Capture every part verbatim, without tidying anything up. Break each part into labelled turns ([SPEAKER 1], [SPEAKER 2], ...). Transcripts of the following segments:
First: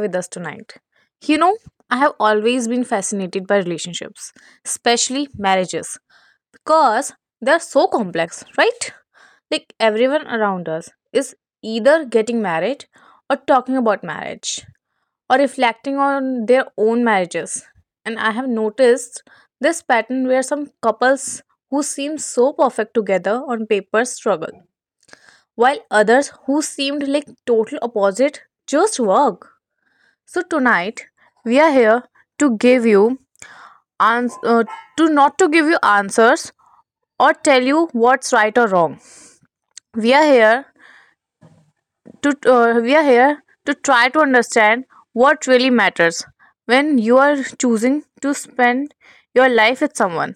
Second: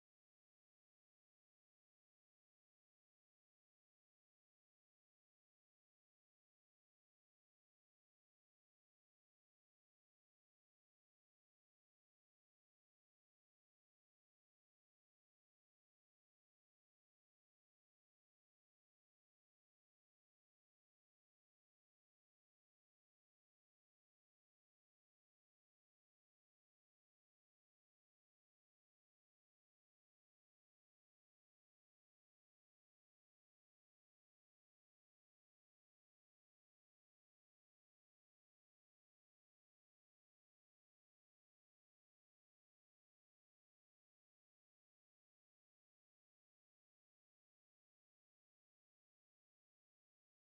[SPEAKER 1] with us tonight. You know, I have always been fascinated by relationships, especially marriages, because they're so complex, right? Like everyone around us is either getting married or talking about marriage or reflecting on their own marriages. And I have noticed this pattern where some couples who seem so perfect together on paper struggle while others who seemed like total opposite just work. So tonight we are here to give you ans- uh, to not to give you answers or tell you what's right or wrong. We are here to uh, we are here to try to understand what really matters when you are choosing to spend your life with someone.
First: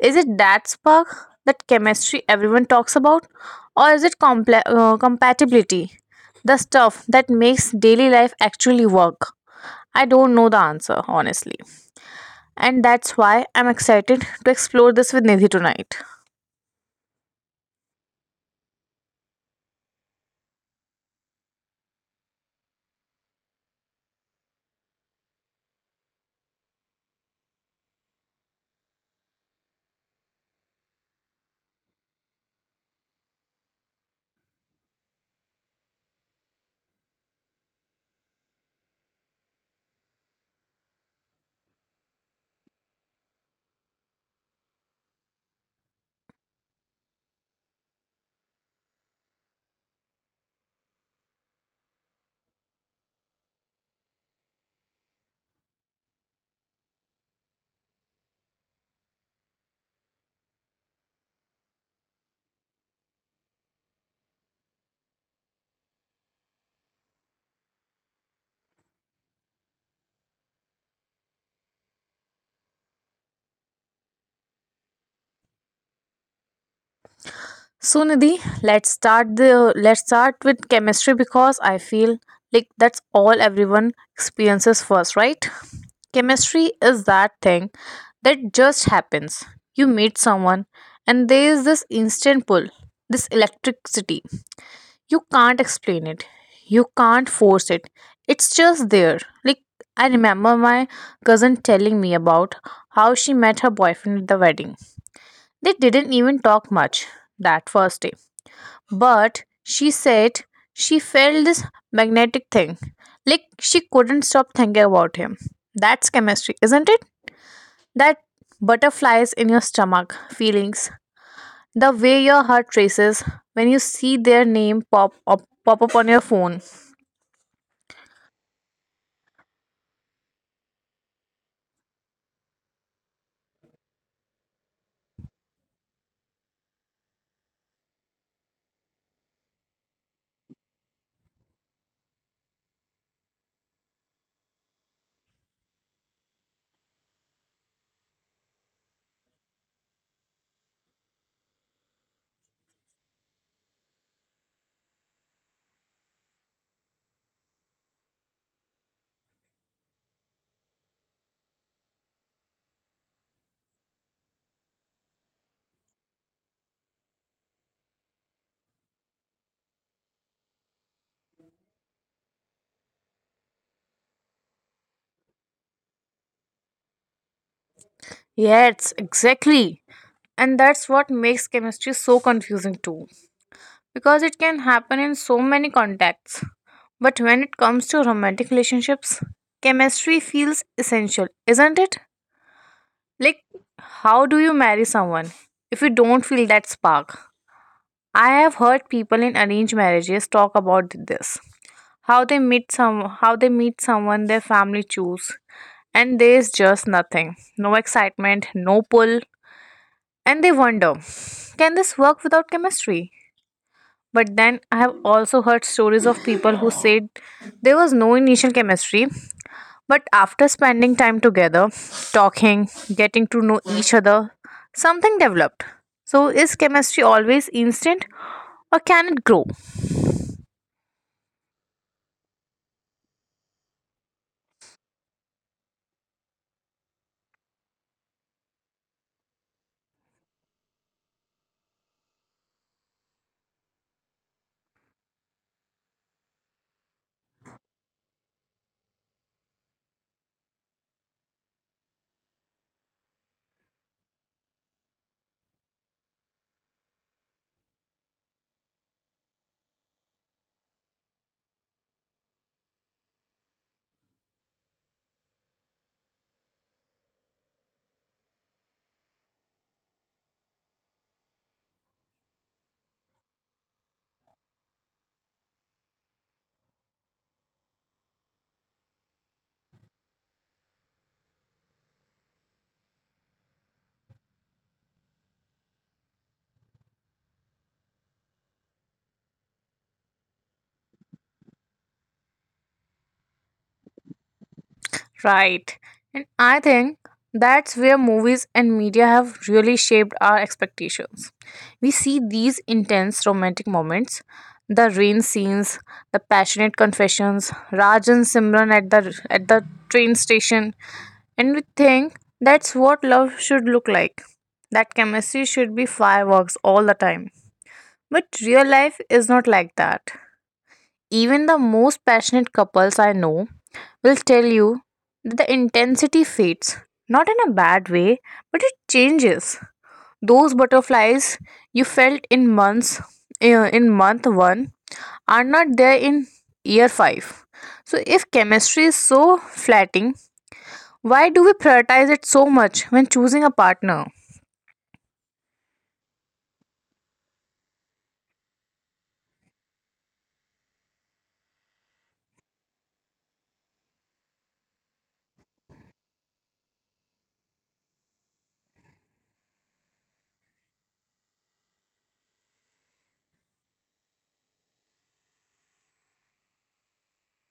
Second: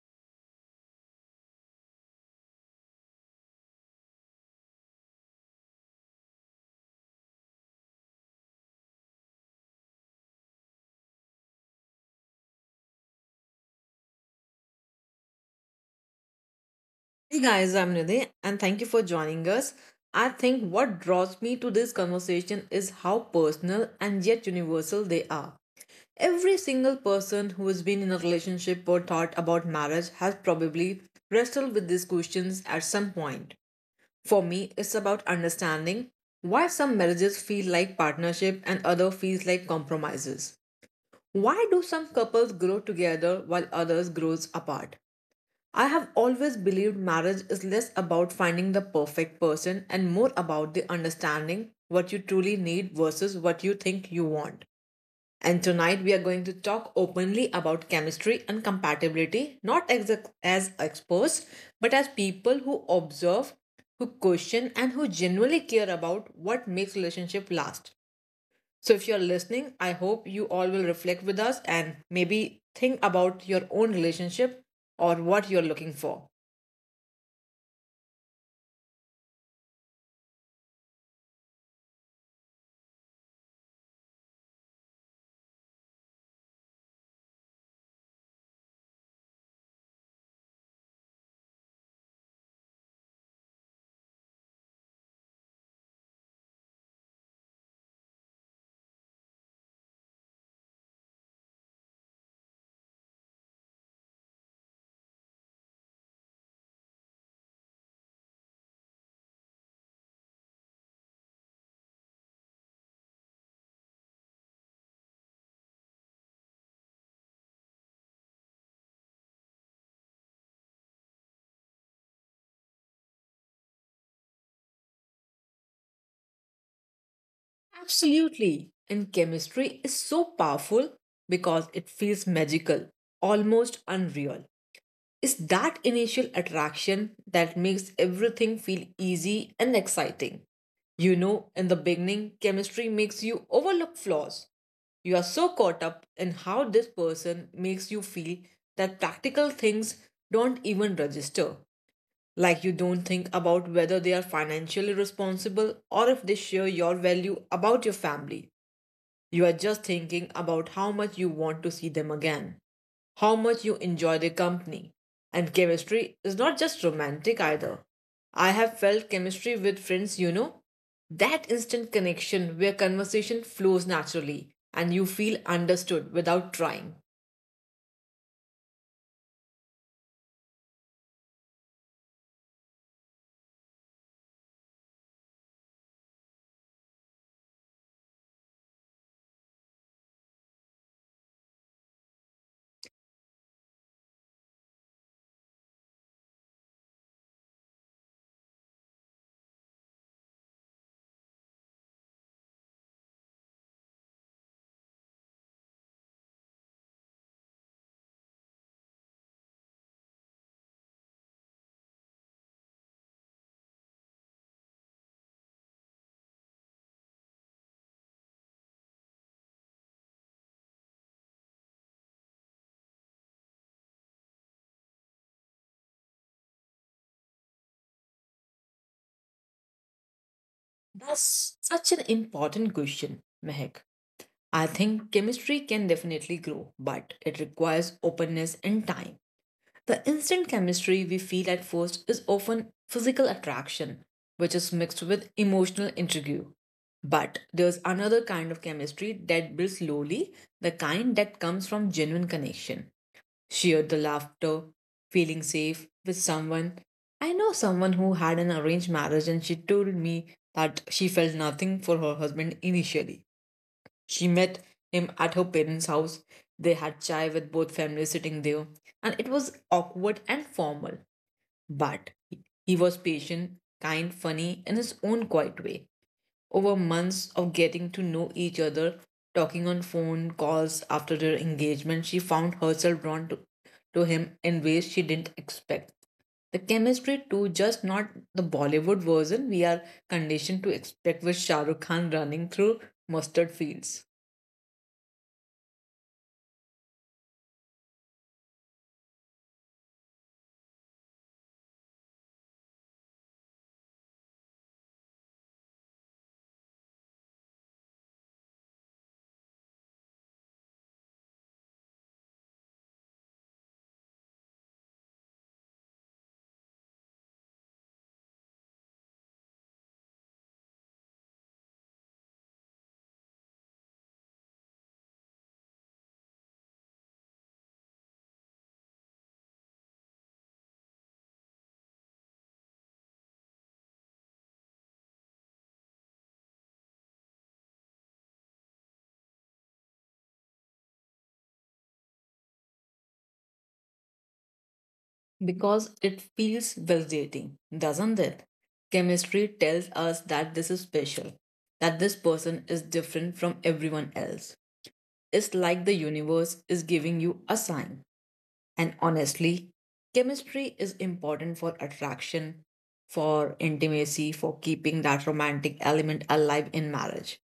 [SPEAKER 1] Is it that spark, that chemistry everyone talks about? Or is it comple- uh, compatibility, the stuff that makes daily life actually work? I don't know the answer, honestly. And that's why I'm excited to explore this with Nidhi tonight.
[SPEAKER 2] Hey guys, I'm Nidhi and thank you for joining us. I think what draws me to this conversation is how personal and yet universal they are. Every single person who has been in a relationship or thought about marriage has probably wrestled with these questions at some point. For me, it's about understanding why some marriages feel like partnership and other feels like compromises. Why do some couples grow together while others grows apart? I have always believed marriage is less about finding the perfect person and more about the understanding what you truly need versus what you think you want. And tonight we are going to talk openly about chemistry and compatibility, not as, as experts, but as people who observe, who question, and who genuinely care about what makes relationship last. So if you're listening, I hope you all will reflect with us and maybe think about your own relationship or what you're looking for.
[SPEAKER 1] So Nidhi, let's start the let's start with chemistry because I feel like that's all everyone experiences first, right? Chemistry is that thing that just happens. You meet someone and there is this instant pull, this electricity. You can't explain it. You can't force it. It's just there. Like I remember my cousin telling me about how she met her boyfriend at the wedding. They didn't even talk much that first day but she said she felt this magnetic thing. Like she couldn't stop thinking about him. That's chemistry, isn't it? That butterflies in your stomach, feelings, the way your heart races when you see their name pop up, pop up on your phone.
[SPEAKER 2] Absolutely. And chemistry is so powerful because it feels magical, almost unreal. It's that initial attraction that makes everything feel easy and exciting. You know, in the beginning, chemistry makes you overlook flaws. You are so caught up in how this person makes you feel that practical things don't even register. Like you don't think about whether they are financially responsible or if they share your value about your family. You are just thinking about how much you want to see them again, how much you enjoy their company. And chemistry is not just romantic either. I have felt chemistry with friends, you know, that instant connection where conversation flows naturally and you feel understood without trying.
[SPEAKER 1] Yes, exactly. And that's what makes chemistry so confusing too. Because it can happen in so many contexts. But when it comes to romantic relationships, chemistry feels essential, isn't it? Like, how do you marry someone if you don't feel that spark? I have heard people in arranged marriages talk about this. How they meet some how they meet someone their family choose. And there's just nothing. No excitement, no pull. And they wonder, can this work without chemistry? But then I have also heard stories of people who said there was no initial chemistry, but after spending time together, talking, getting to know each other, something developed. So, is chemistry always instant or can it grow?
[SPEAKER 2] That's such an important question, Mehak. I think chemistry can definitely grow, but it requires openness and time. The instant chemistry we feel at first is often physical attraction, which is mixed with emotional intrigue. But there's another kind of chemistry that builds slowly, the kind that comes from genuine connection. Share the laughter, feeling safe with someone. I know someone who had an arranged marriage and she told me that she felt nothing for her husband initially. She met him at her parents' house. They had chai with both families sitting there, and it was awkward and formal. But he was patient, kind, funny in his own quiet way. Over months of getting to know each other, talking on phone calls after their engagement, she found herself drawn to, to him in ways she didn't expect. The chemistry too, just not the Bollywood version we are conditioned to expect with Shah Rukh Khan running through mustard fields.
[SPEAKER 1] Right. And I think that's where movies and media have really shaped our expectations. We see these intense romantic moments, the rain scenes, the passionate confessions, Raj and Simran at the at the train station, and we think that's what love should look like. That chemistry should be fireworks all the time. But real life is not like that. Even the most passionate couples I know will tell you that the intensity fades. Not in a bad way, but it changes. Those butterflies you felt in months, uh, in month one, are not there in year five. So if chemistry is so flattening, why do we prioritize it so much when choosing a partner?
[SPEAKER 2] Because it feels validating, doesn't it? Chemistry tells us that this is special, that this person is different from everyone else. It's like the universe is giving you a sign. And honestly, chemistry is important for attraction, for intimacy, for keeping that romantic element alive in marriage.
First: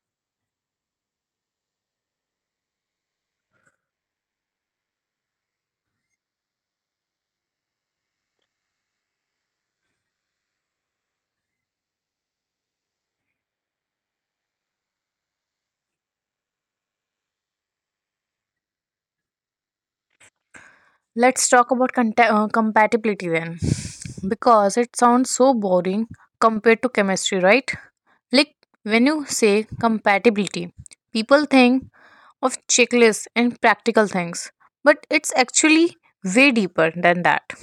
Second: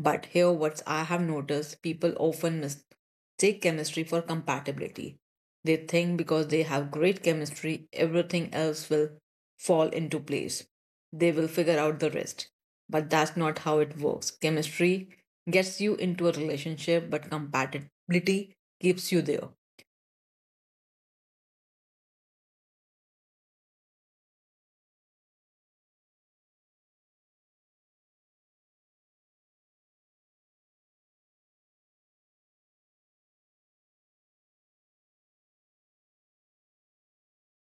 [SPEAKER 2] But here, what I have noticed people often mistake chemistry for compatibility. They think because they have great chemistry, everything else will fall into place. They will figure out the rest. But that's not how it works. Chemistry gets you into a relationship, but compatibility keeps you there.
[SPEAKER 1] Let's talk about conta- uh, compatibility then. Because it sounds so boring compared to chemistry, right? Like when you say compatibility, people think of checklists and practical things, but it's actually way deeper than that.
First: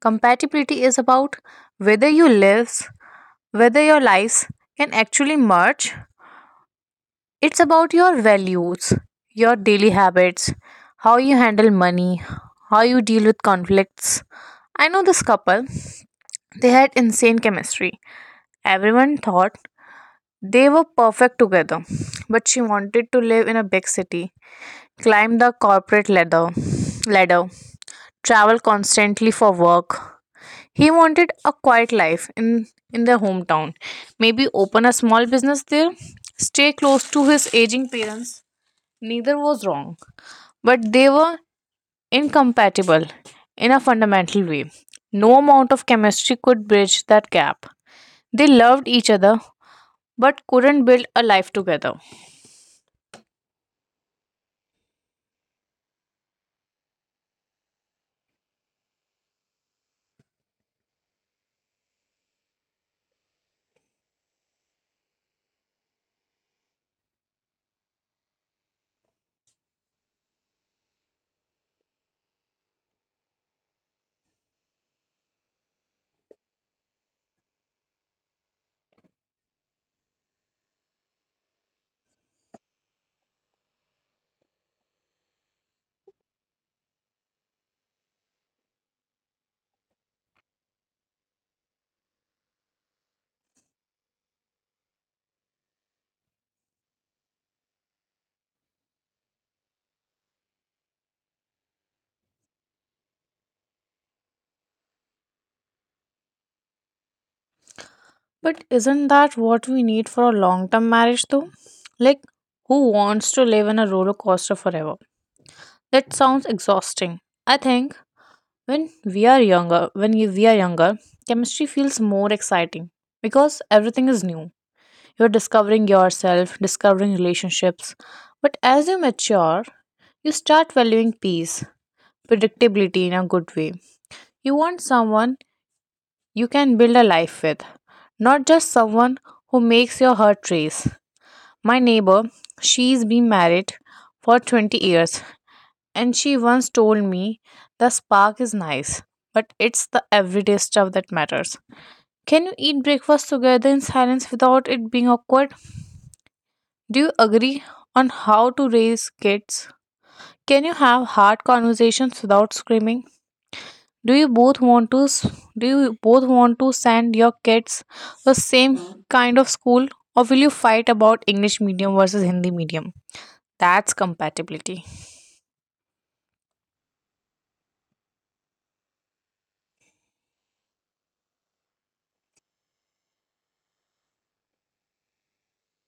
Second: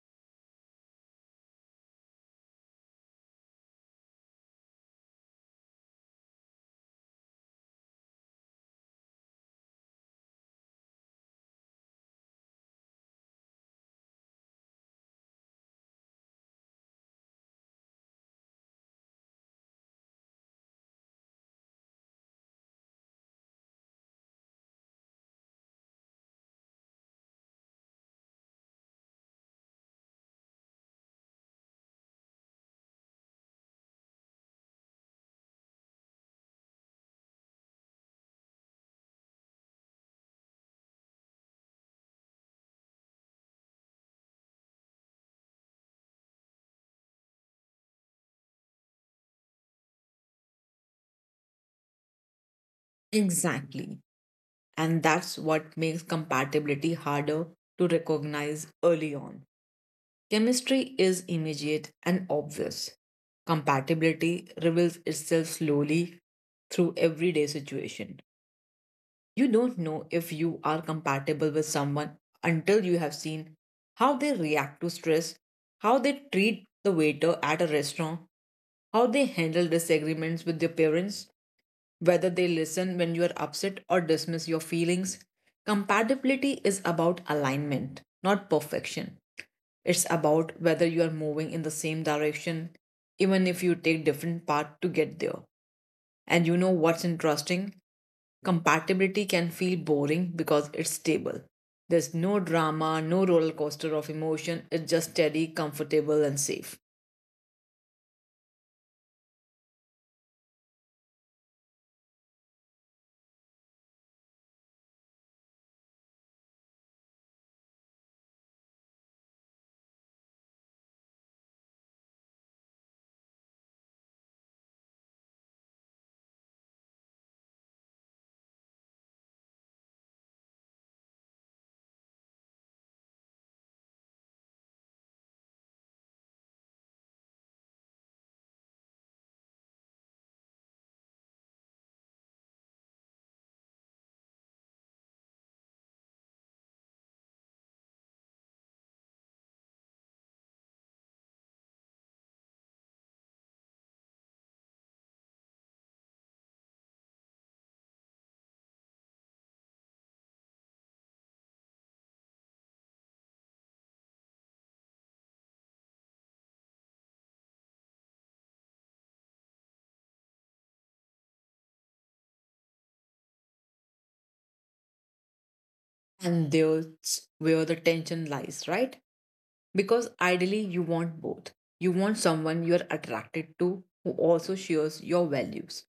[SPEAKER 1] Compatibility is about whether you lives, whether your lives can actually merge. It's about your values, your daily habits, how you handle money, how you deal with conflicts. I know this couple, they had insane chemistry. Everyone thought they were perfect together, but she wanted to live in a big city, climb the corporate ladder, ladder, travel constantly for work. He wanted a quiet life in in their hometown, maybe open a small business there, stay close to his aging parents. Neither was wrong, but they were incompatible in a fundamental way. No amount of chemistry could bridge that gap. They loved each other but couldn't build a life together.
[SPEAKER 2] Exactly. And that's what makes compatibility harder to recognize early on. Chemistry is immediate and obvious. Compatibility reveals itself slowly through everyday situation. You don't know if you are compatible with someone until you have seen how they react to stress, how they treat the waiter at a restaurant, how they handle disagreements with their parents, whether they listen when you are upset or dismiss your feelings. Compatibility is about alignment, not perfection. It's about whether you are moving in the same direction, even if you take different paths to get there. And you know what's interesting? Compatibility can feel boring because it's stable. There's no drama, no roller coaster of emotion, it's just steady, comfortable, and safe.
[SPEAKER 1] But isn't that what we need for a long term marriage though? Like, who wants to live in a roller coaster forever? That sounds exhausting. I think when we are younger, when we are younger, chemistry feels more exciting because everything is new. You're discovering yourself, discovering relationships. But as you mature, you start valuing peace, predictability in a good way. You want someone you can build a life with, not just someone who makes your heart race. My neighbor, she's been married for twenty years, and she once told me the spark is nice, but it's the everyday stuff that matters. Can you eat breakfast together in silence without it being awkward? Do you agree on how to raise kids? Can you have hard conversations without screaming? Do you both want to s- do you both want to send your kids the same kind of school or will you fight about English medium versus Hindi medium? That's compatibility.
[SPEAKER 2] And there's where the tension lies, right? Because ideally, you want both. You want someone you're attracted to who also shares your values.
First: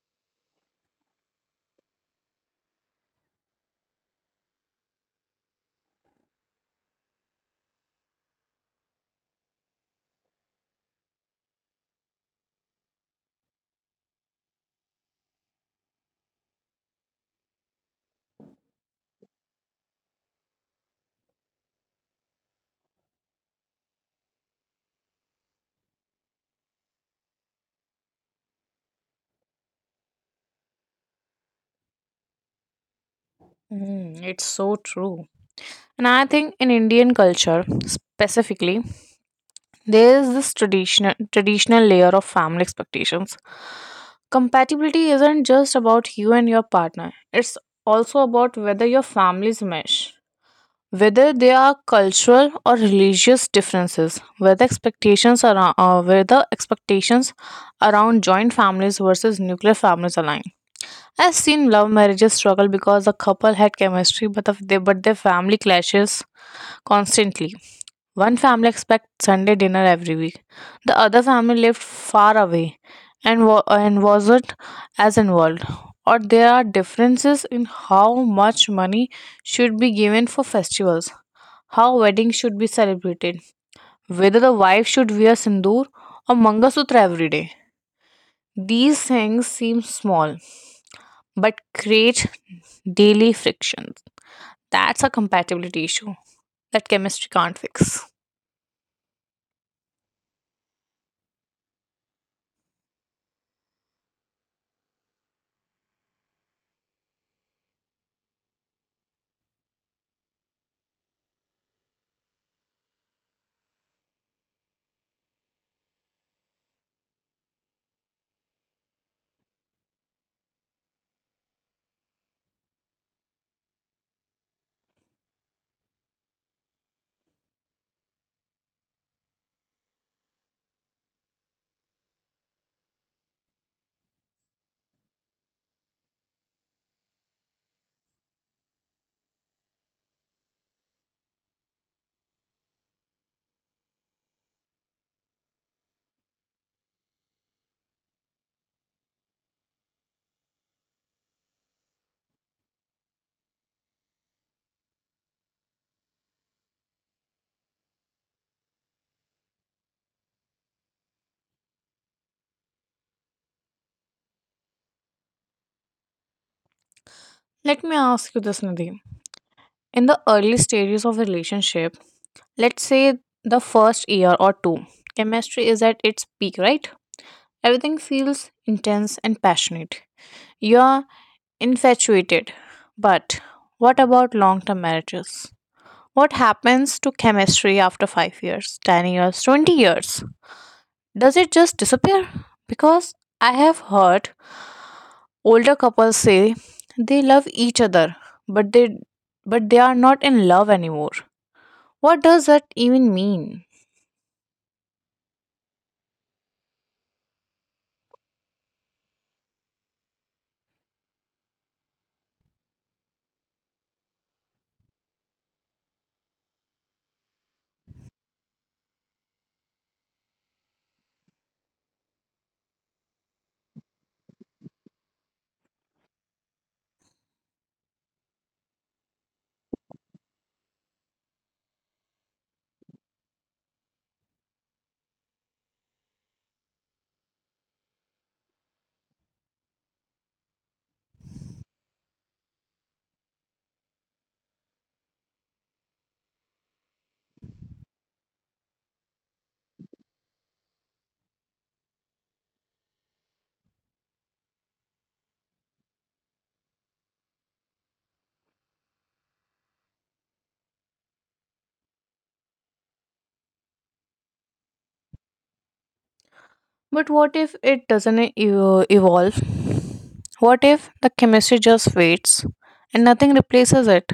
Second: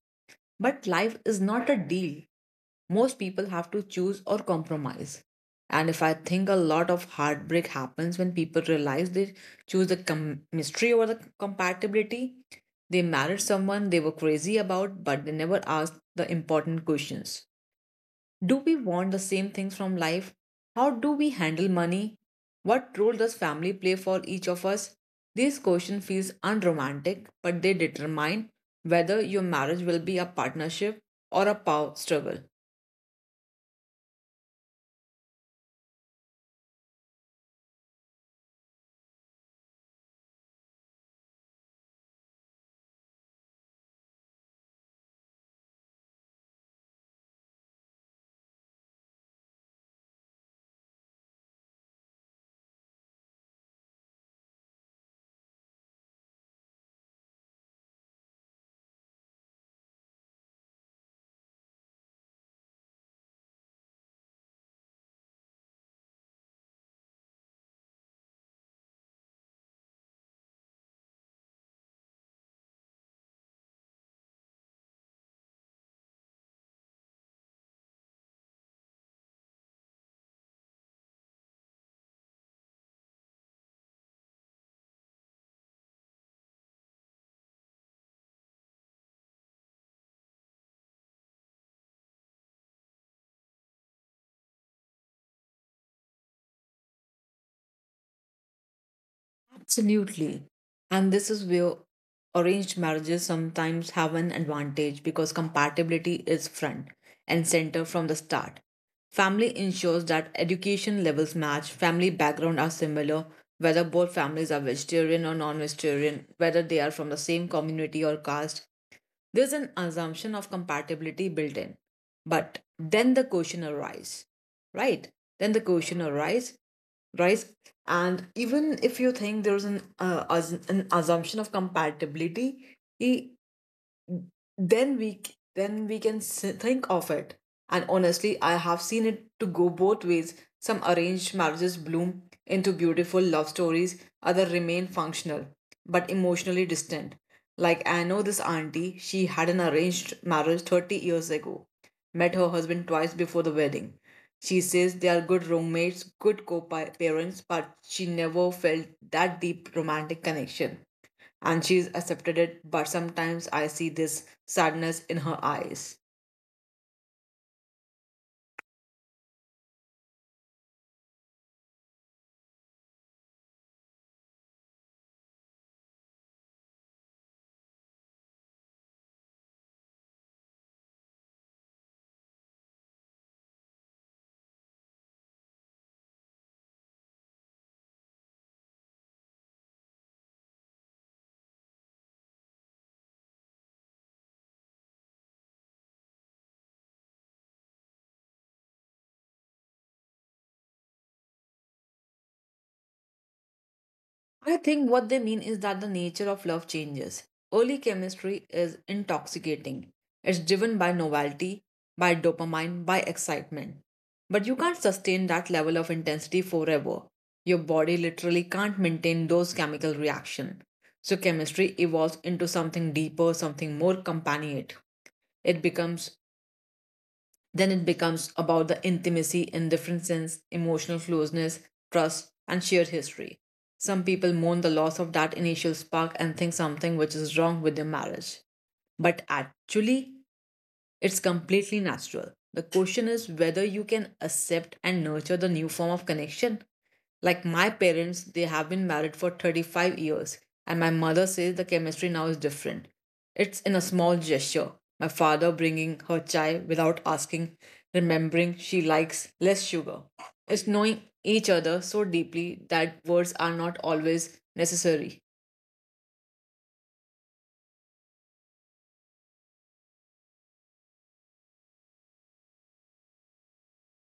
[SPEAKER 2] But life is not a deal. Most people have to choose or compromise. And if I think a lot of heartbreak happens when people realize they choose the chemistry over the compatibility, they married someone they were crazy about, but they never asked the important questions. Do we want the same things from life? How do we handle money? What role does family play for each of us? These questions feel unromantic, but they determine whether your marriage will be a partnership or a power struggle.
[SPEAKER 1] Mm, it's so true. And I think in Indian culture specifically, there is this traditional traditional layer of family expectations. Compatibility isn't just about you and your partner. It's also about whether your families mesh, whether there are cultural or religious differences, whether expectations around uh, whether expectations around joint families versus nuclear families align. I've seen love marriages struggle because the couple had chemistry, but the, they, but their family clashes constantly. One family expects Sunday dinner every week. The other family lived far away and, wa- and wasn't as involved. Or there are differences in how much money should be given for festivals, how weddings should be celebrated, whether the wife should wear sindoor or mangasūtra every day. These things seem small but create daily frictions. That's a compatibility issue that chemistry can't fix.
[SPEAKER 2] Absolutely. And this is where arranged marriages sometimes have an advantage because compatibility is front and center from the start. Family ensures that education levels match, family background are similar, whether both families are vegetarian or non-vegetarian, whether they are from the same community or caste, there's an assumption of compatibility built in. But then the question arises, right? Then the question arises, right? And even if you think there's an, uh, as, an assumption of compatibility, then we c- then we can s- think of it. And honestly, I have seen it to go both ways. Some arranged marriages bloom into beautiful love stories, other remain functional but emotionally distant. Like I know this auntie, she had an arranged marriage thirty years ago, met her husband twice before the wedding. She says they are good roommates, good co-parents, but she never felt that deep romantic connection, and she's accepted it, but sometimes I see this sadness in her eyes.
[SPEAKER 1] Let me ask you this, Nadine. In the early stages of relationship, let's say the first year or two, chemistry is at its peak, right? Everything feels intense and passionate. You're infatuated. But what about long term marriages? What happens to chemistry after five years, ten years, twenty years? Does it just disappear? Because I have heard older couples say they love each other, but they but they are not in love anymore. What does that even mean?
[SPEAKER 2] I think what they mean is that the nature of love changes. Early chemistry is intoxicating, it's driven by novelty, by dopamine, by excitement. But you can't sustain that level of intensity forever. Your body literally can't maintain those chemical reactions. So chemistry evolves into something deeper, something more companionate. It becomes Then it becomes about the intimacy in different sense, emotional closeness, trust, and shared history. Some people mourn the loss of that initial spark and think something which is wrong with their marriage. But actually, it's completely natural. The question is whether you can accept and nurture the new form of connection. Like my parents, they have been married for thirty-five years, and my mother says the chemistry now is different. It's in a small gesture. My father bringing her chai without asking, remembering she likes less sugar. It's knowing each other so deeply that words are not always necessary.
[SPEAKER 1] But what if it doesn't e- evo- evolve? What if the chemistry just fades and nothing replaces it?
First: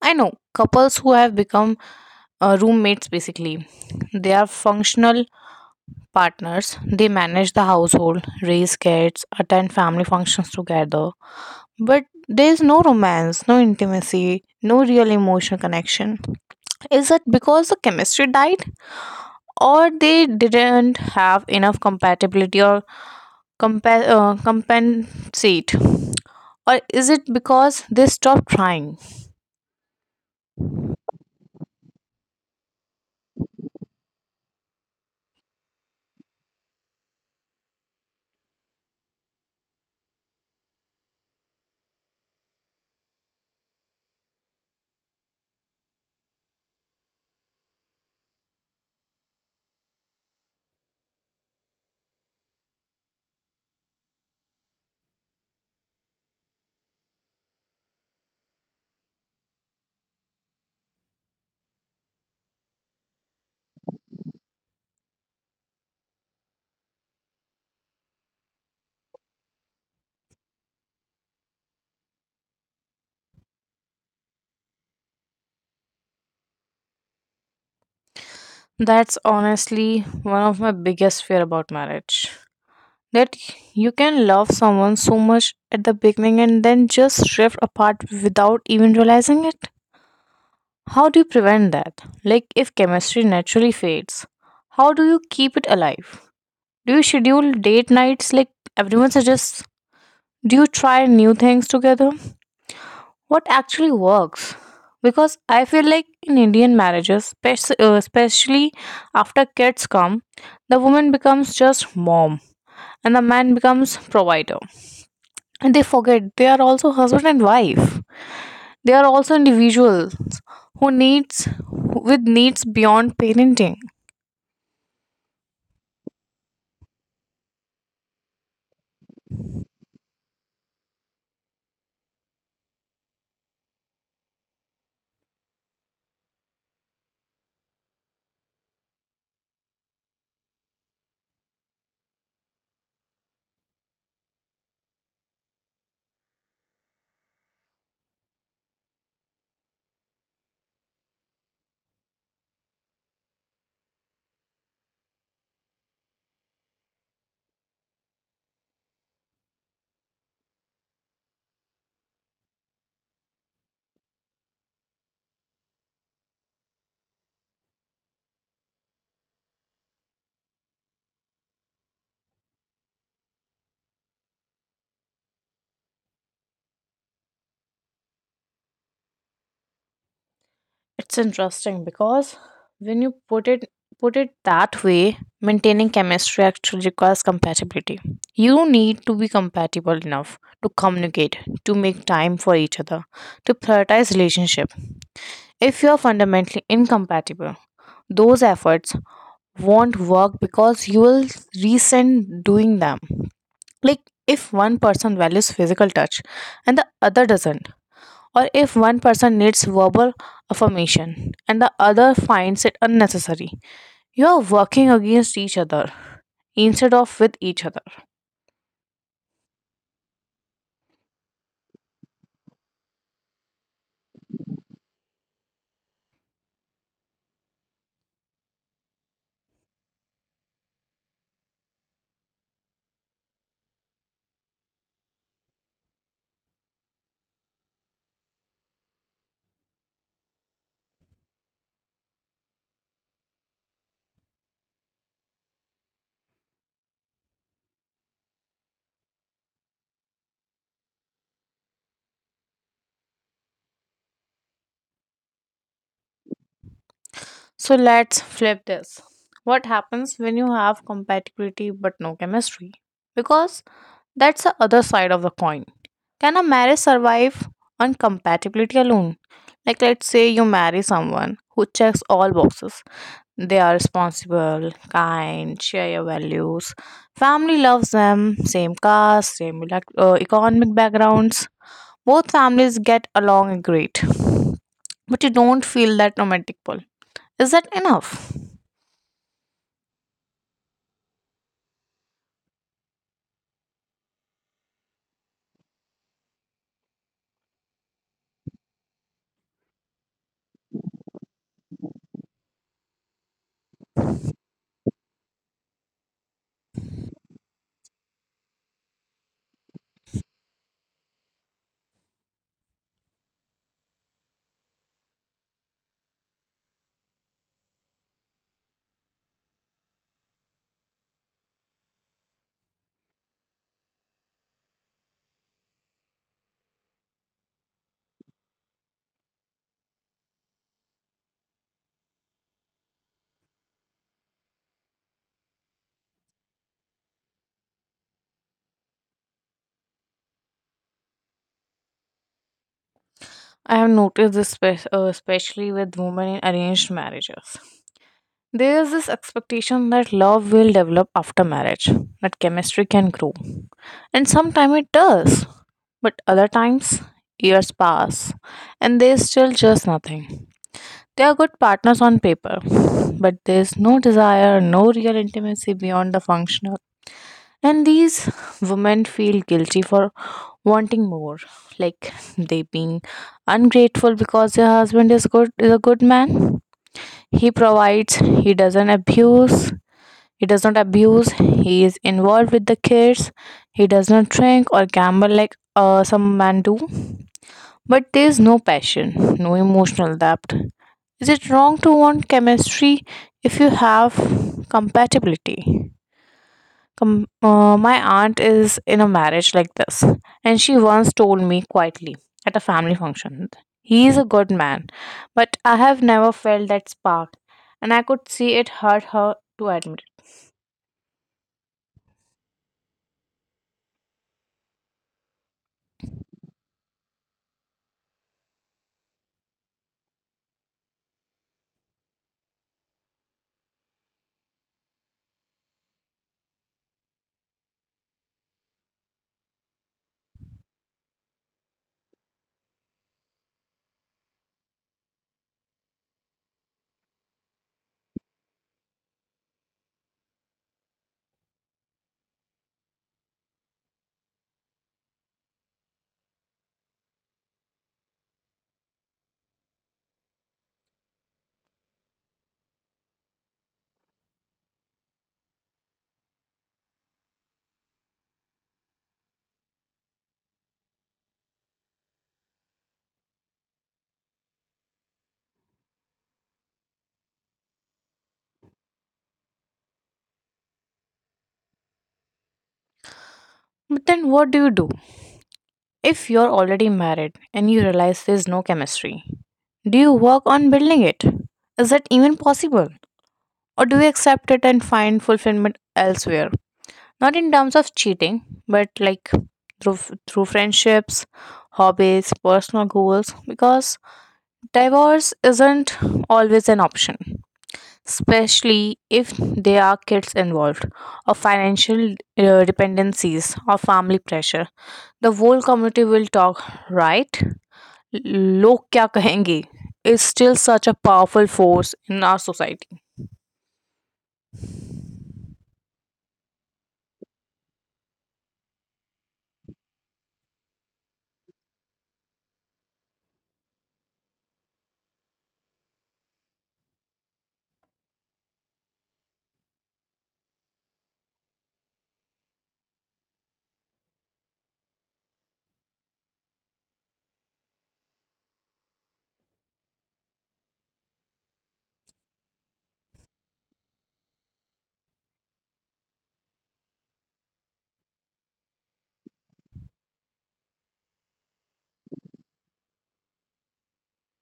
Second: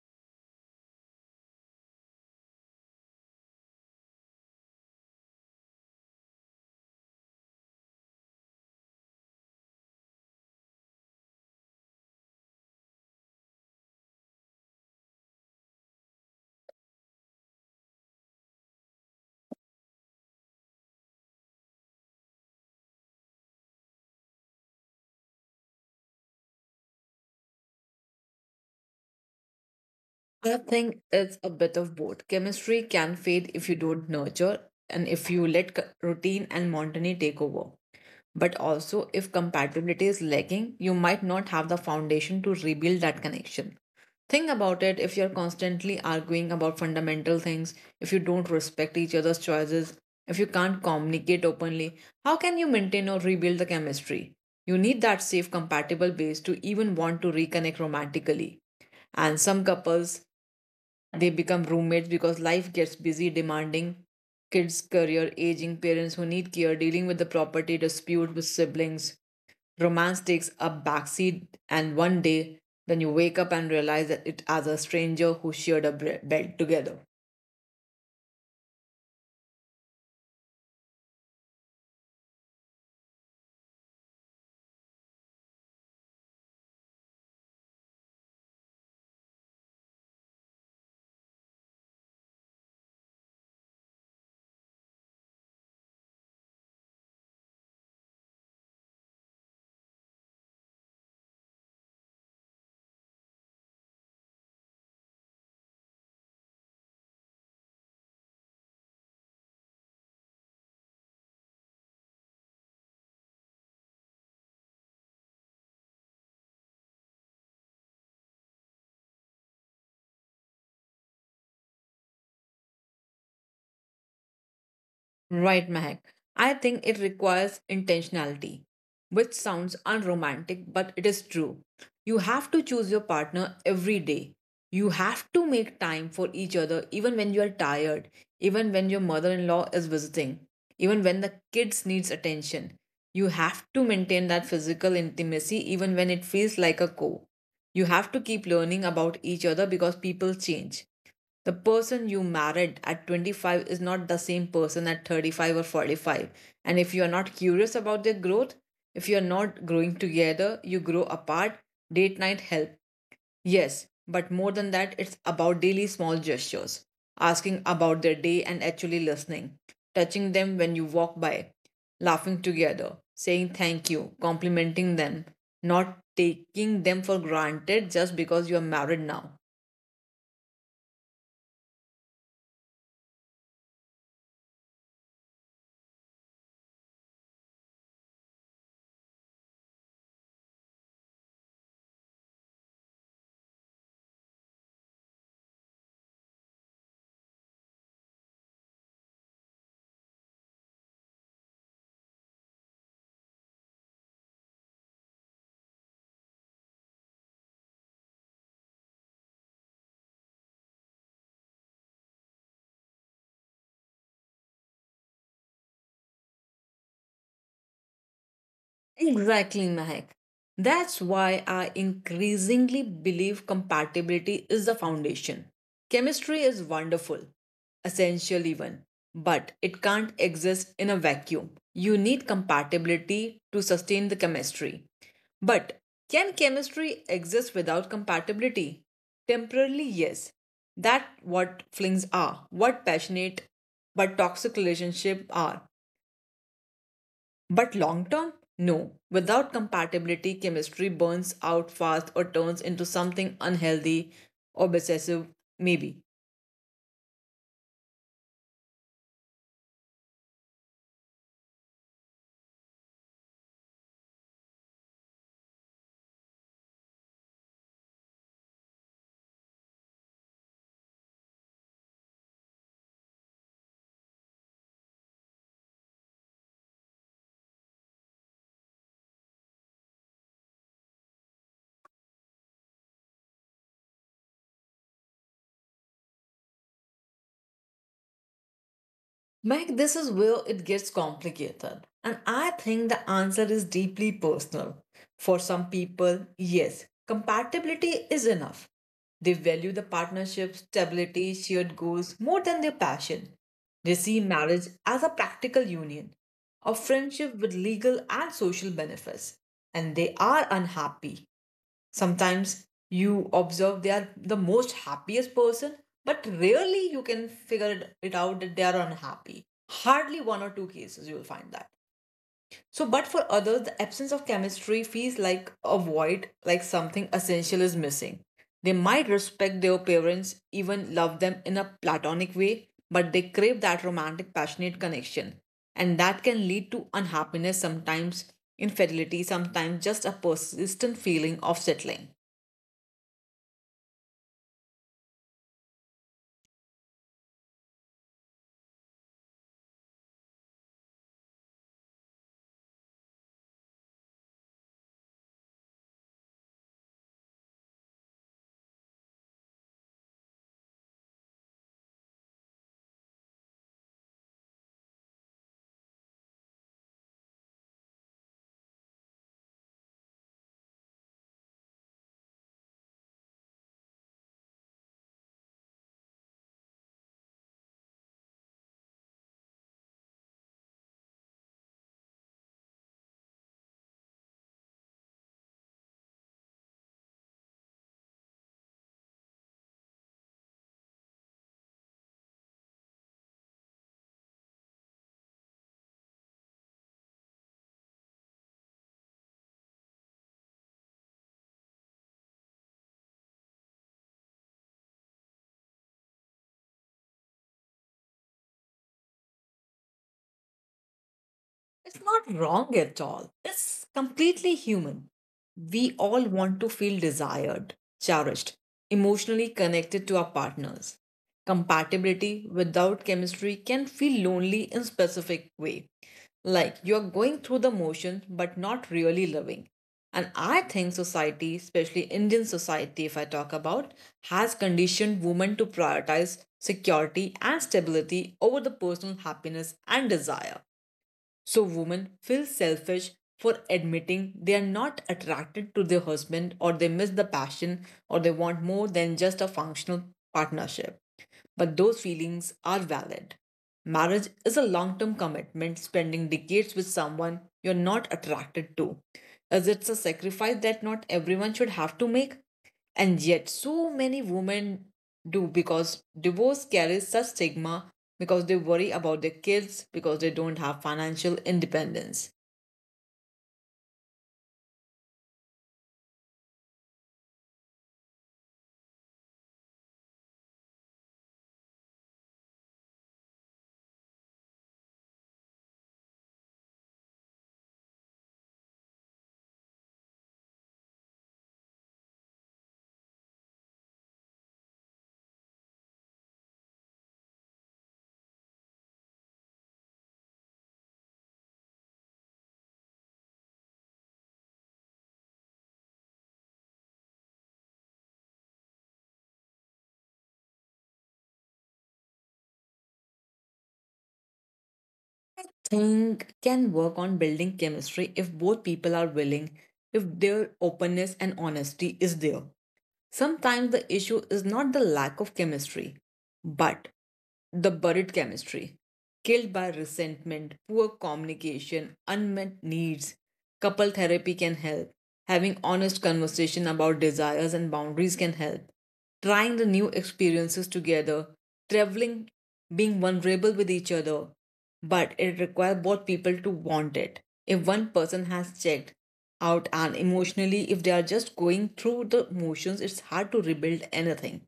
[SPEAKER 1] I know couples who have become uh, roommates basically. They are functional partners. They manage the household, raise kids, attend family functions together. But there is no romance, no intimacy, no real emotional connection. Is it because the chemistry died? Or they didn't have enough compatibility or compa- uh, compensate? Or is it because they stopped trying?
[SPEAKER 2] I think it's a bit of both. Chemistry can fade if you don't nurture and if you let c- routine and monotony take over. But also, if compatibility is lacking, you might not have the foundation to rebuild that connection. Think about it. If you're constantly arguing about fundamental things, if you don't respect each other's choices, if you can't communicate openly, how can you maintain or rebuild the chemistry? You need that safe, compatible base to even want to reconnect romantically. And some couples, they become roommates because life gets busy, demanding kids' career, aging parents who need care, dealing with the property dispute with siblings. Romance takes a backseat, and one day, then you wake up and realize that it as a stranger who shared a bre- bed together.
[SPEAKER 1] That's honestly one of my biggest fear about marriage. That you can love someone so much at the beginning and then just drift apart without even realizing it. How do you prevent that? Like if chemistry naturally fades, how do you keep it alive? Do you schedule date nights like everyone suggests? Do you try new things together? What actually works? Because I feel like in Indian marriages spec- uh, especially after kids come, the woman becomes just mom and the man becomes provider, and they forget they are also husband and wife. They are also individuals who needs, with needs beyond parenting.
[SPEAKER 2] Right, Mahak. I think it requires intentionality, which sounds unromantic, but it is true. You have to choose your partner every day. You have to make time for each other, even when you are tired, even when your mother in law is visiting, even when the kids needs attention. You have to maintain that physical intimacy even when it feels like a chore. You have to keep learning about each other because people change. The person you married at twenty-five is not the same person at thirty-five or forty-five. And if you are not curious about their growth, if you are not growing together, you grow apart. Date night help. Yes, but more than that, it's about daily small gestures, asking about their day and actually listening, touching them when you walk by, laughing together, saying thank you, complimenting them, not taking them for granted just because you are married now.
[SPEAKER 1] It's interesting because when you put it put it that way, maintaining chemistry actually requires compatibility. You need to be compatible enough to communicate, to make time for each other, to prioritize relationship. If you are fundamentally incompatible, those efforts won't work because you will resent doing them. Like if one person values physical touch and the other doesn't, or if one person needs verbal affirmation and the other finds it unnecessary. You are working against each other instead of with each other.
[SPEAKER 2] Exactly, Mahek. That's why I increasingly believe compatibility is the foundation. Chemistry is wonderful, essential even, but it can't exist in a vacuum. You need compatibility to sustain the chemistry. But can chemistry exist without compatibility? Temporarily, yes. That what flings are, what passionate but toxic relationship are. But long term? No. Without compatibility, chemistry burns out fast or turns into something unhealthy, obsessive, maybe.
[SPEAKER 1] So let's flip this. What happens when you have compatibility but no chemistry? Because that's the other side of the coin. Can a marriage survive on compatibility alone? Like, let's say you marry someone who checks all boxes. They are responsible, kind, share your values, family loves them, same caste, same elect- uh, economic backgrounds. Both families get along great, but you don't feel that romantic pull. Is that enough?
[SPEAKER 2] Meg, this is where it gets complicated. And I think the answer is deeply personal. For some people, yes, compatibility is enough. They value the partnership, stability, shared goals more than their passion. They see marriage as a practical union, a friendship with legal and social benefits, and they are unhappy. Sometimes you observe they are the most happiest person, but rarely you can figure it- it out that they are unhappy. Hardly one or two cases you will find that. So but for others, the absence of chemistry feels like a void, like something essential is missing. They might respect their parents, even love them in a platonic way, but they crave that romantic, passionate connection. And that can lead to unhappiness, sometimes infidelity, sometimes just a persistent feeling of settling.
[SPEAKER 1] I have noticed this, spe- uh, especially with women in arranged marriages. There is this expectation that love will develop after marriage, that chemistry can grow. And sometimes it does. But other times, years pass and there's still just nothing. They are good partners on paper, but there's no desire, no real intimacy beyond the functional. And these women feel guilty for wanting more, like they being ungrateful because their husband is good is a good man. He provides, he doesn't abuse, he does not abuse he is involved with the kids, he does not drink or gamble like uh, some men do. But there is no passion, no emotional depth. Is it wrong to want chemistry if you have compatibility? Com- uh, my aunt is in a marriage like this, and she once told me quietly at a family function, "He is a good man, but I have never felt that spark," and I could see it hurt her to admit it.
[SPEAKER 2] It's not wrong at all. It's completely human. We all want to feel desired, cherished, emotionally connected to our partners. Compatibility without chemistry can feel lonely in specific way. Like you're going through the motions but not really loving. And I think society, especially Indian society, if I talk about, has conditioned women to prioritize security and stability over the personal happiness and desire. So women feel selfish for admitting they are not attracted to their husband, or they miss the passion, or they want more than just a functional partnership. But those feelings are valid. Marriage is a long term commitment, spending decades with someone you're not attracted to, as it's a sacrifice that not everyone should have to make. And yet, so many women do, because divorce carries such stigma, because they worry about their kids, because they don't have financial independence.
[SPEAKER 1] But then, what do you do if you're already married and you realize there's no chemistry? Do you work on building it? Is that even possible? Or do you accept it and find fulfillment elsewhere? Not in terms of cheating, but like through f- through friendships, hobbies, personal goals, because divorce isn't always an option, especially if there are kids involved or financial uh, dependencies or family pressure. The whole community will talk, right? लोग क्या कहेंगे is still such a powerful force in our society.
[SPEAKER 2] Think can work on building chemistry if both people are willing, if their openness and honesty is there. Sometimes the issue is not the lack of chemistry, but the buried chemistry, killed by resentment, poor communication, unmet needs. Couple therapy can help. Having honest conversation about desires and boundaries can help. Trying the new experiences together, traveling, being vulnerable with each other, but it requires both people to want it. If one person has checked out and emotionally, if they are just going through the motions, it's hard to rebuild anything.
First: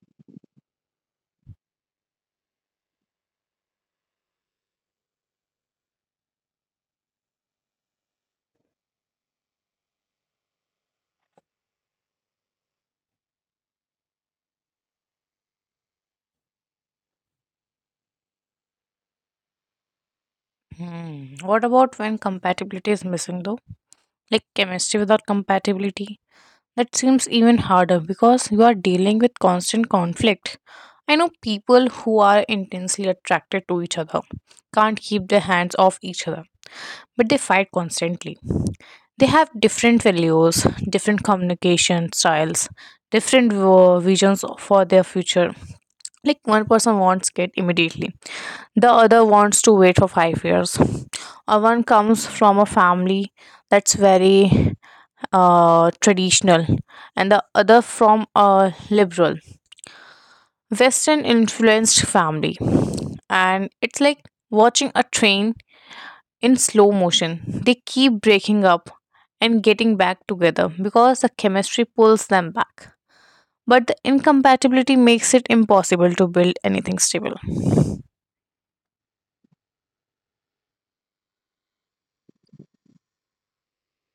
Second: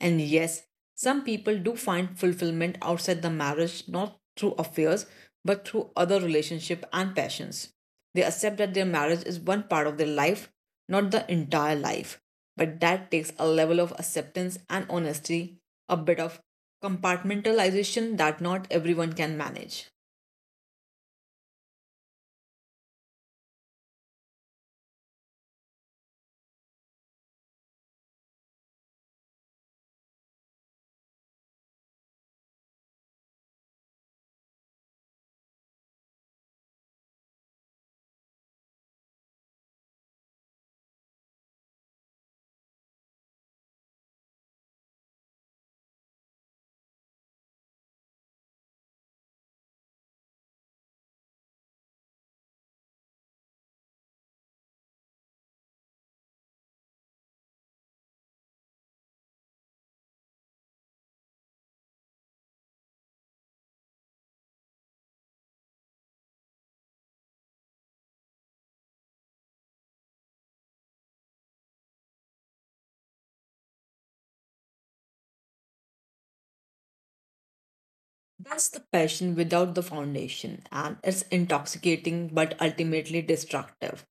[SPEAKER 2] And yes, some people do find fulfillment outside the marriage, not through affairs, but through other relationships and passions. They accept that their marriage is one part of their life, not the entire life. But that takes a level of acceptance and honesty, a bit of compartmentalization that not everyone can manage.
[SPEAKER 1] Hmm. What about when compatibility is missing though? Like chemistry without compatibility? That seems even harder because you are dealing with constant conflict. I know people who are intensely attracted to each other, can't keep their hands off each other, but they fight constantly. They have different values, different communication styles, different uh, visions for their future. Like one person wants kid immediately, the other wants to wait for five years. Or one comes from a family that's very uh, traditional and the other from a liberal, western influenced family, and it's like watching a train in slow motion. They keep breaking up and getting back together because the chemistry pulls them back, but the incompatibility makes it impossible to build anything stable.
[SPEAKER 2] That's the passion without the foundation, and it's intoxicating but ultimately destructive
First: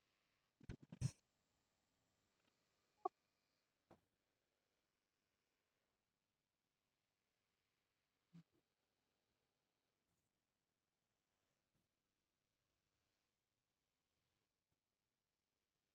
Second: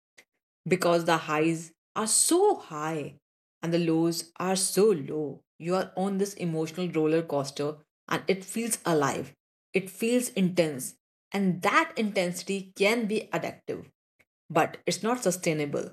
[SPEAKER 2] because the highs are so high and the lows are so low. You are on this emotional roller coaster and it feels alive, it feels intense, and that intensity can be addictive. But it's not sustainable.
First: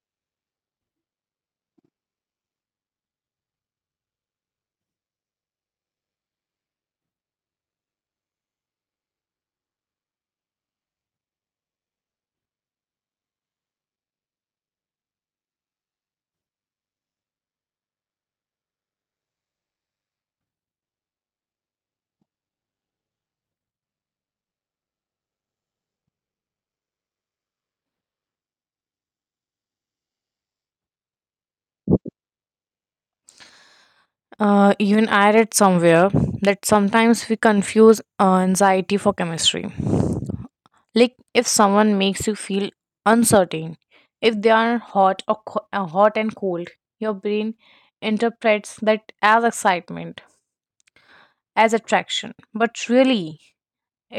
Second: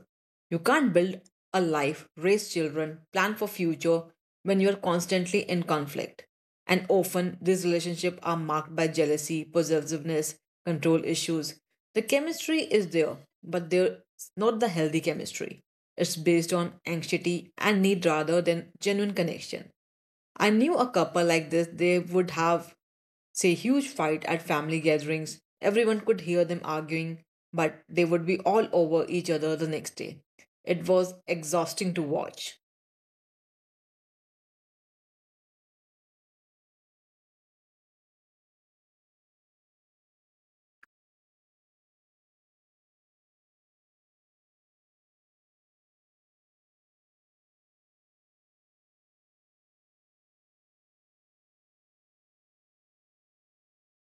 [SPEAKER 2] You can't build a life, raise children, plan for future when you're constantly in conflict. And often these relationships are marked by jealousy, possessiveness, control issues. The chemistry is there, but there's not the healthy chemistry. It's based on anxiety and need rather than genuine connection. I knew a couple like this, they would have, say, huge fight at family gatherings. Everyone could hear them arguing, but they would be all over each other the next day. It was exhausting to watch.
[SPEAKER 1] Uh, even I read somewhere that sometimes we confuse uh, anxiety for chemistry. Like if someone makes you feel uncertain, if they are hot or co- uh, hot and cold, your brain interprets that as excitement, as attraction. But really,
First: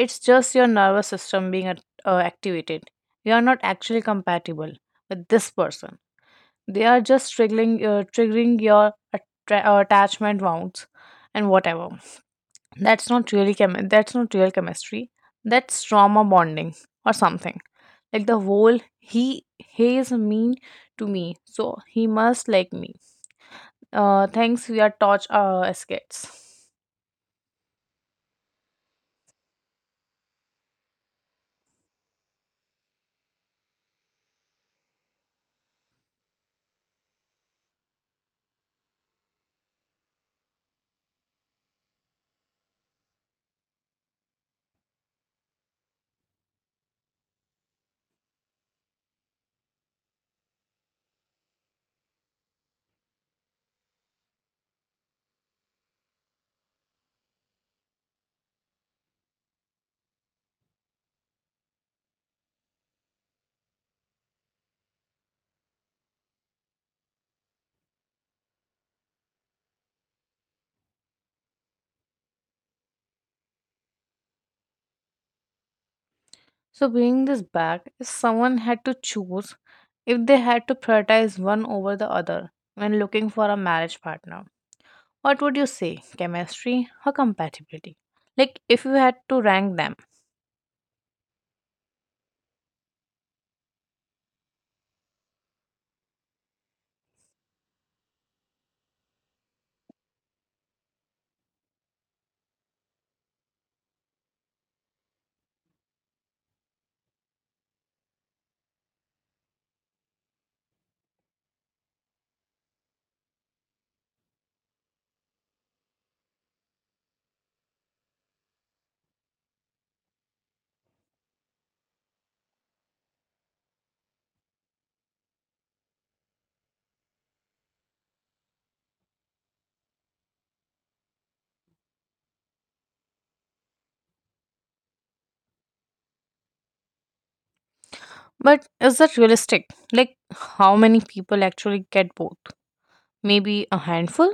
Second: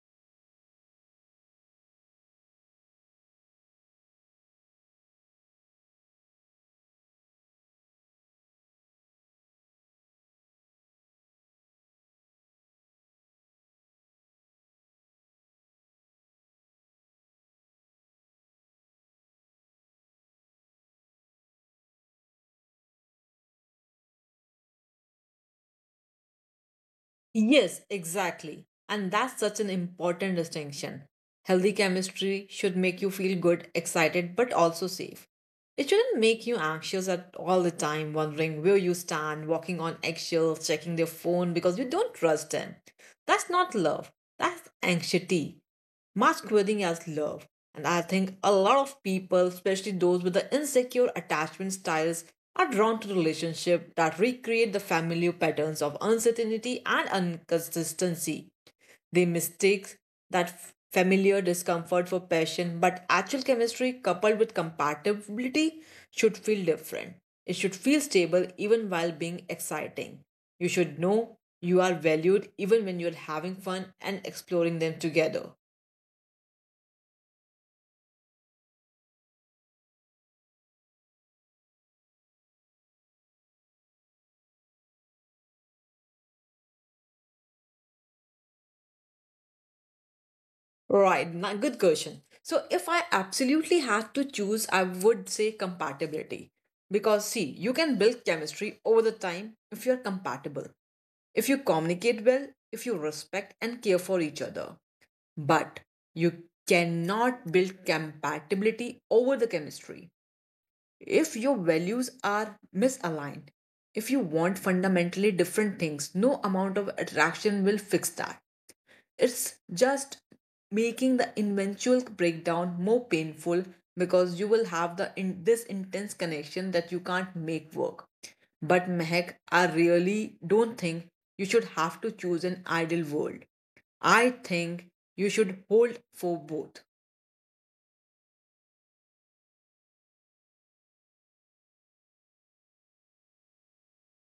[SPEAKER 1] it's just your nervous system being at- uh, activated. You are not actually compatible with this person. They are just triggering, uh, triggering your attra- uh, attachment wounds and whatever. That's not really chemi- That's not real chemistry. That's trauma bonding or something. Like the whole he he is mean to me, so he must like me. Uh, thanks. We are torch uh, as kids.
[SPEAKER 2] Yes, exactly. And that's such an important distinction. Healthy chemistry should make you feel good, excited, but also safe. It shouldn't make you anxious at all the time, wondering where you stand, walking on eggshells, checking their phone because you don't trust them. That's not love, that's anxiety masquerading as love. And I think a lot of people, especially those with the insecure attachment styles, are drawn to relationships that recreate the familiar patterns of uncertainty and inconsistency. They mistake that f- familiar discomfort for passion, but actual chemistry coupled with compatibility should feel different. It should feel stable even while being exciting. You should know you are valued even when you're having fun and exploring them together.
[SPEAKER 1] So, bringing this back, if someone had to choose, if they had to prioritize one over the other when looking for a marriage partner, what would you say? Chemistry or compatibility? Like, if you had to rank them.
[SPEAKER 2] Right, na- good question. So, if I absolutely had to choose, I would say compatibility. Because, see, you can build chemistry over the time if you're compatible, if you communicate well, if you respect and care for each other. But you cannot build compatibility over the chemistry. If your values are misaligned, if you want fundamentally different things, no amount of attraction will fix that. It's just making the eventual breakdown more painful because you will have the in this intense connection that you can't make work. But Mehak, I really don't think you should have to choose an ideal world. I think you should hold for both.
[SPEAKER 1] But is that realistic? Like, how many people actually get both? Maybe a handful?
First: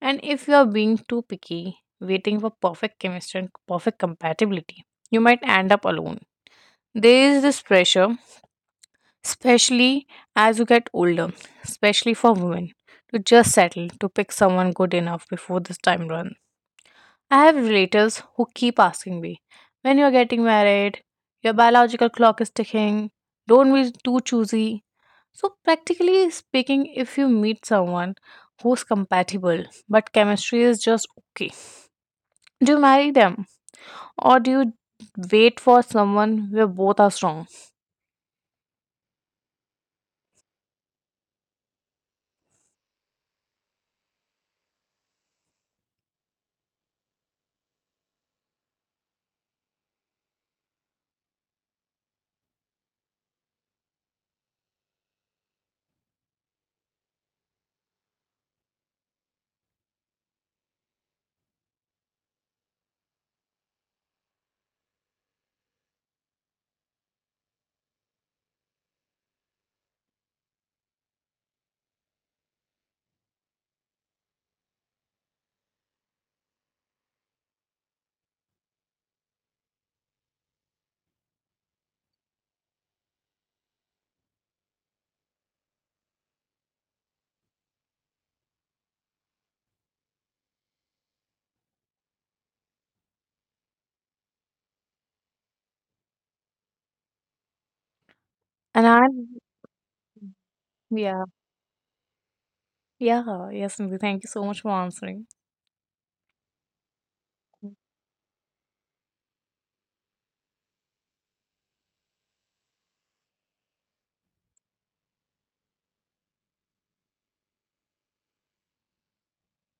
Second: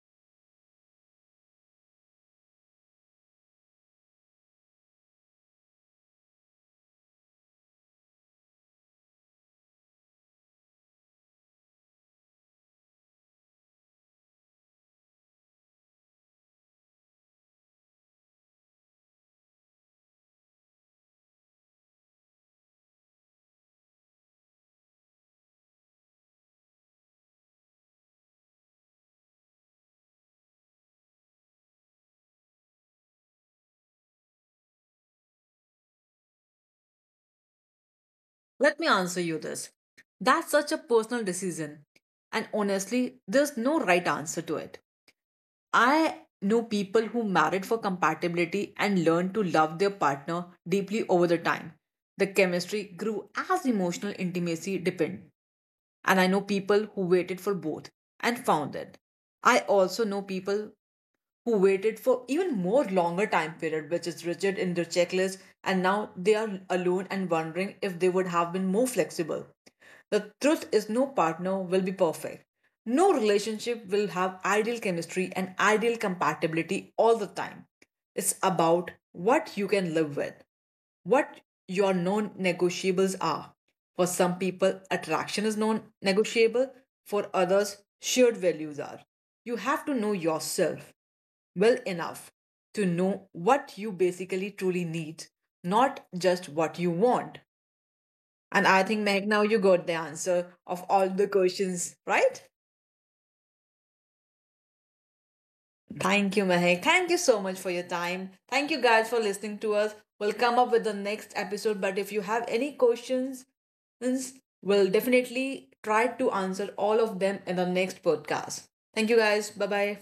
[SPEAKER 1] And if you are being too picky, waiting for perfect chemistry and perfect compatibility, you might end up alone. There is this pressure, especially as you get older, especially for women, to just settle, to pick someone good enough before this time runs. I have relatives who keep asking me, when you're getting married, your biological clock is ticking, don't be too choosy. So, practically speaking, if you meet someone who's compatible but chemistry is just okay, do you marry them or do you wait for someone where both are strong?
[SPEAKER 2] Let me answer you this. That's such a personal decision. And honestly, there's no right answer to it. I know people who married for compatibility and learned to love their partner deeply over the time. The chemistry grew as emotional intimacy deepened. And I know people who waited for both and found it. I also know people who waited for even more longer time period which is rigid in their checklist, and now they are alone and wondering if they would have been more flexible. The truth is, no partner will be perfect. No relationship will have ideal chemistry and ideal compatibility all the time. It's about what you can live with, what your non negotiables are. For some people, attraction is non negotiable, for others, shared values are. You have to know yourself well enough to know what you basically truly need, not just what you want. And I think,
[SPEAKER 1] And
[SPEAKER 2] Mehak,
[SPEAKER 1] I,
[SPEAKER 2] now you got the answer of all the
[SPEAKER 1] yeah,
[SPEAKER 2] questions, right?
[SPEAKER 1] yeah, yes, Nidhi, thank you so much for answering.
[SPEAKER 2] Thank you, Mehak. Thank you so much for your time. Thank you guys for listening to us. We'll come up with the next episode, but if you have any questions, we'll definitely try to answer all of them in the next podcast. Thank you guys. Bye bye.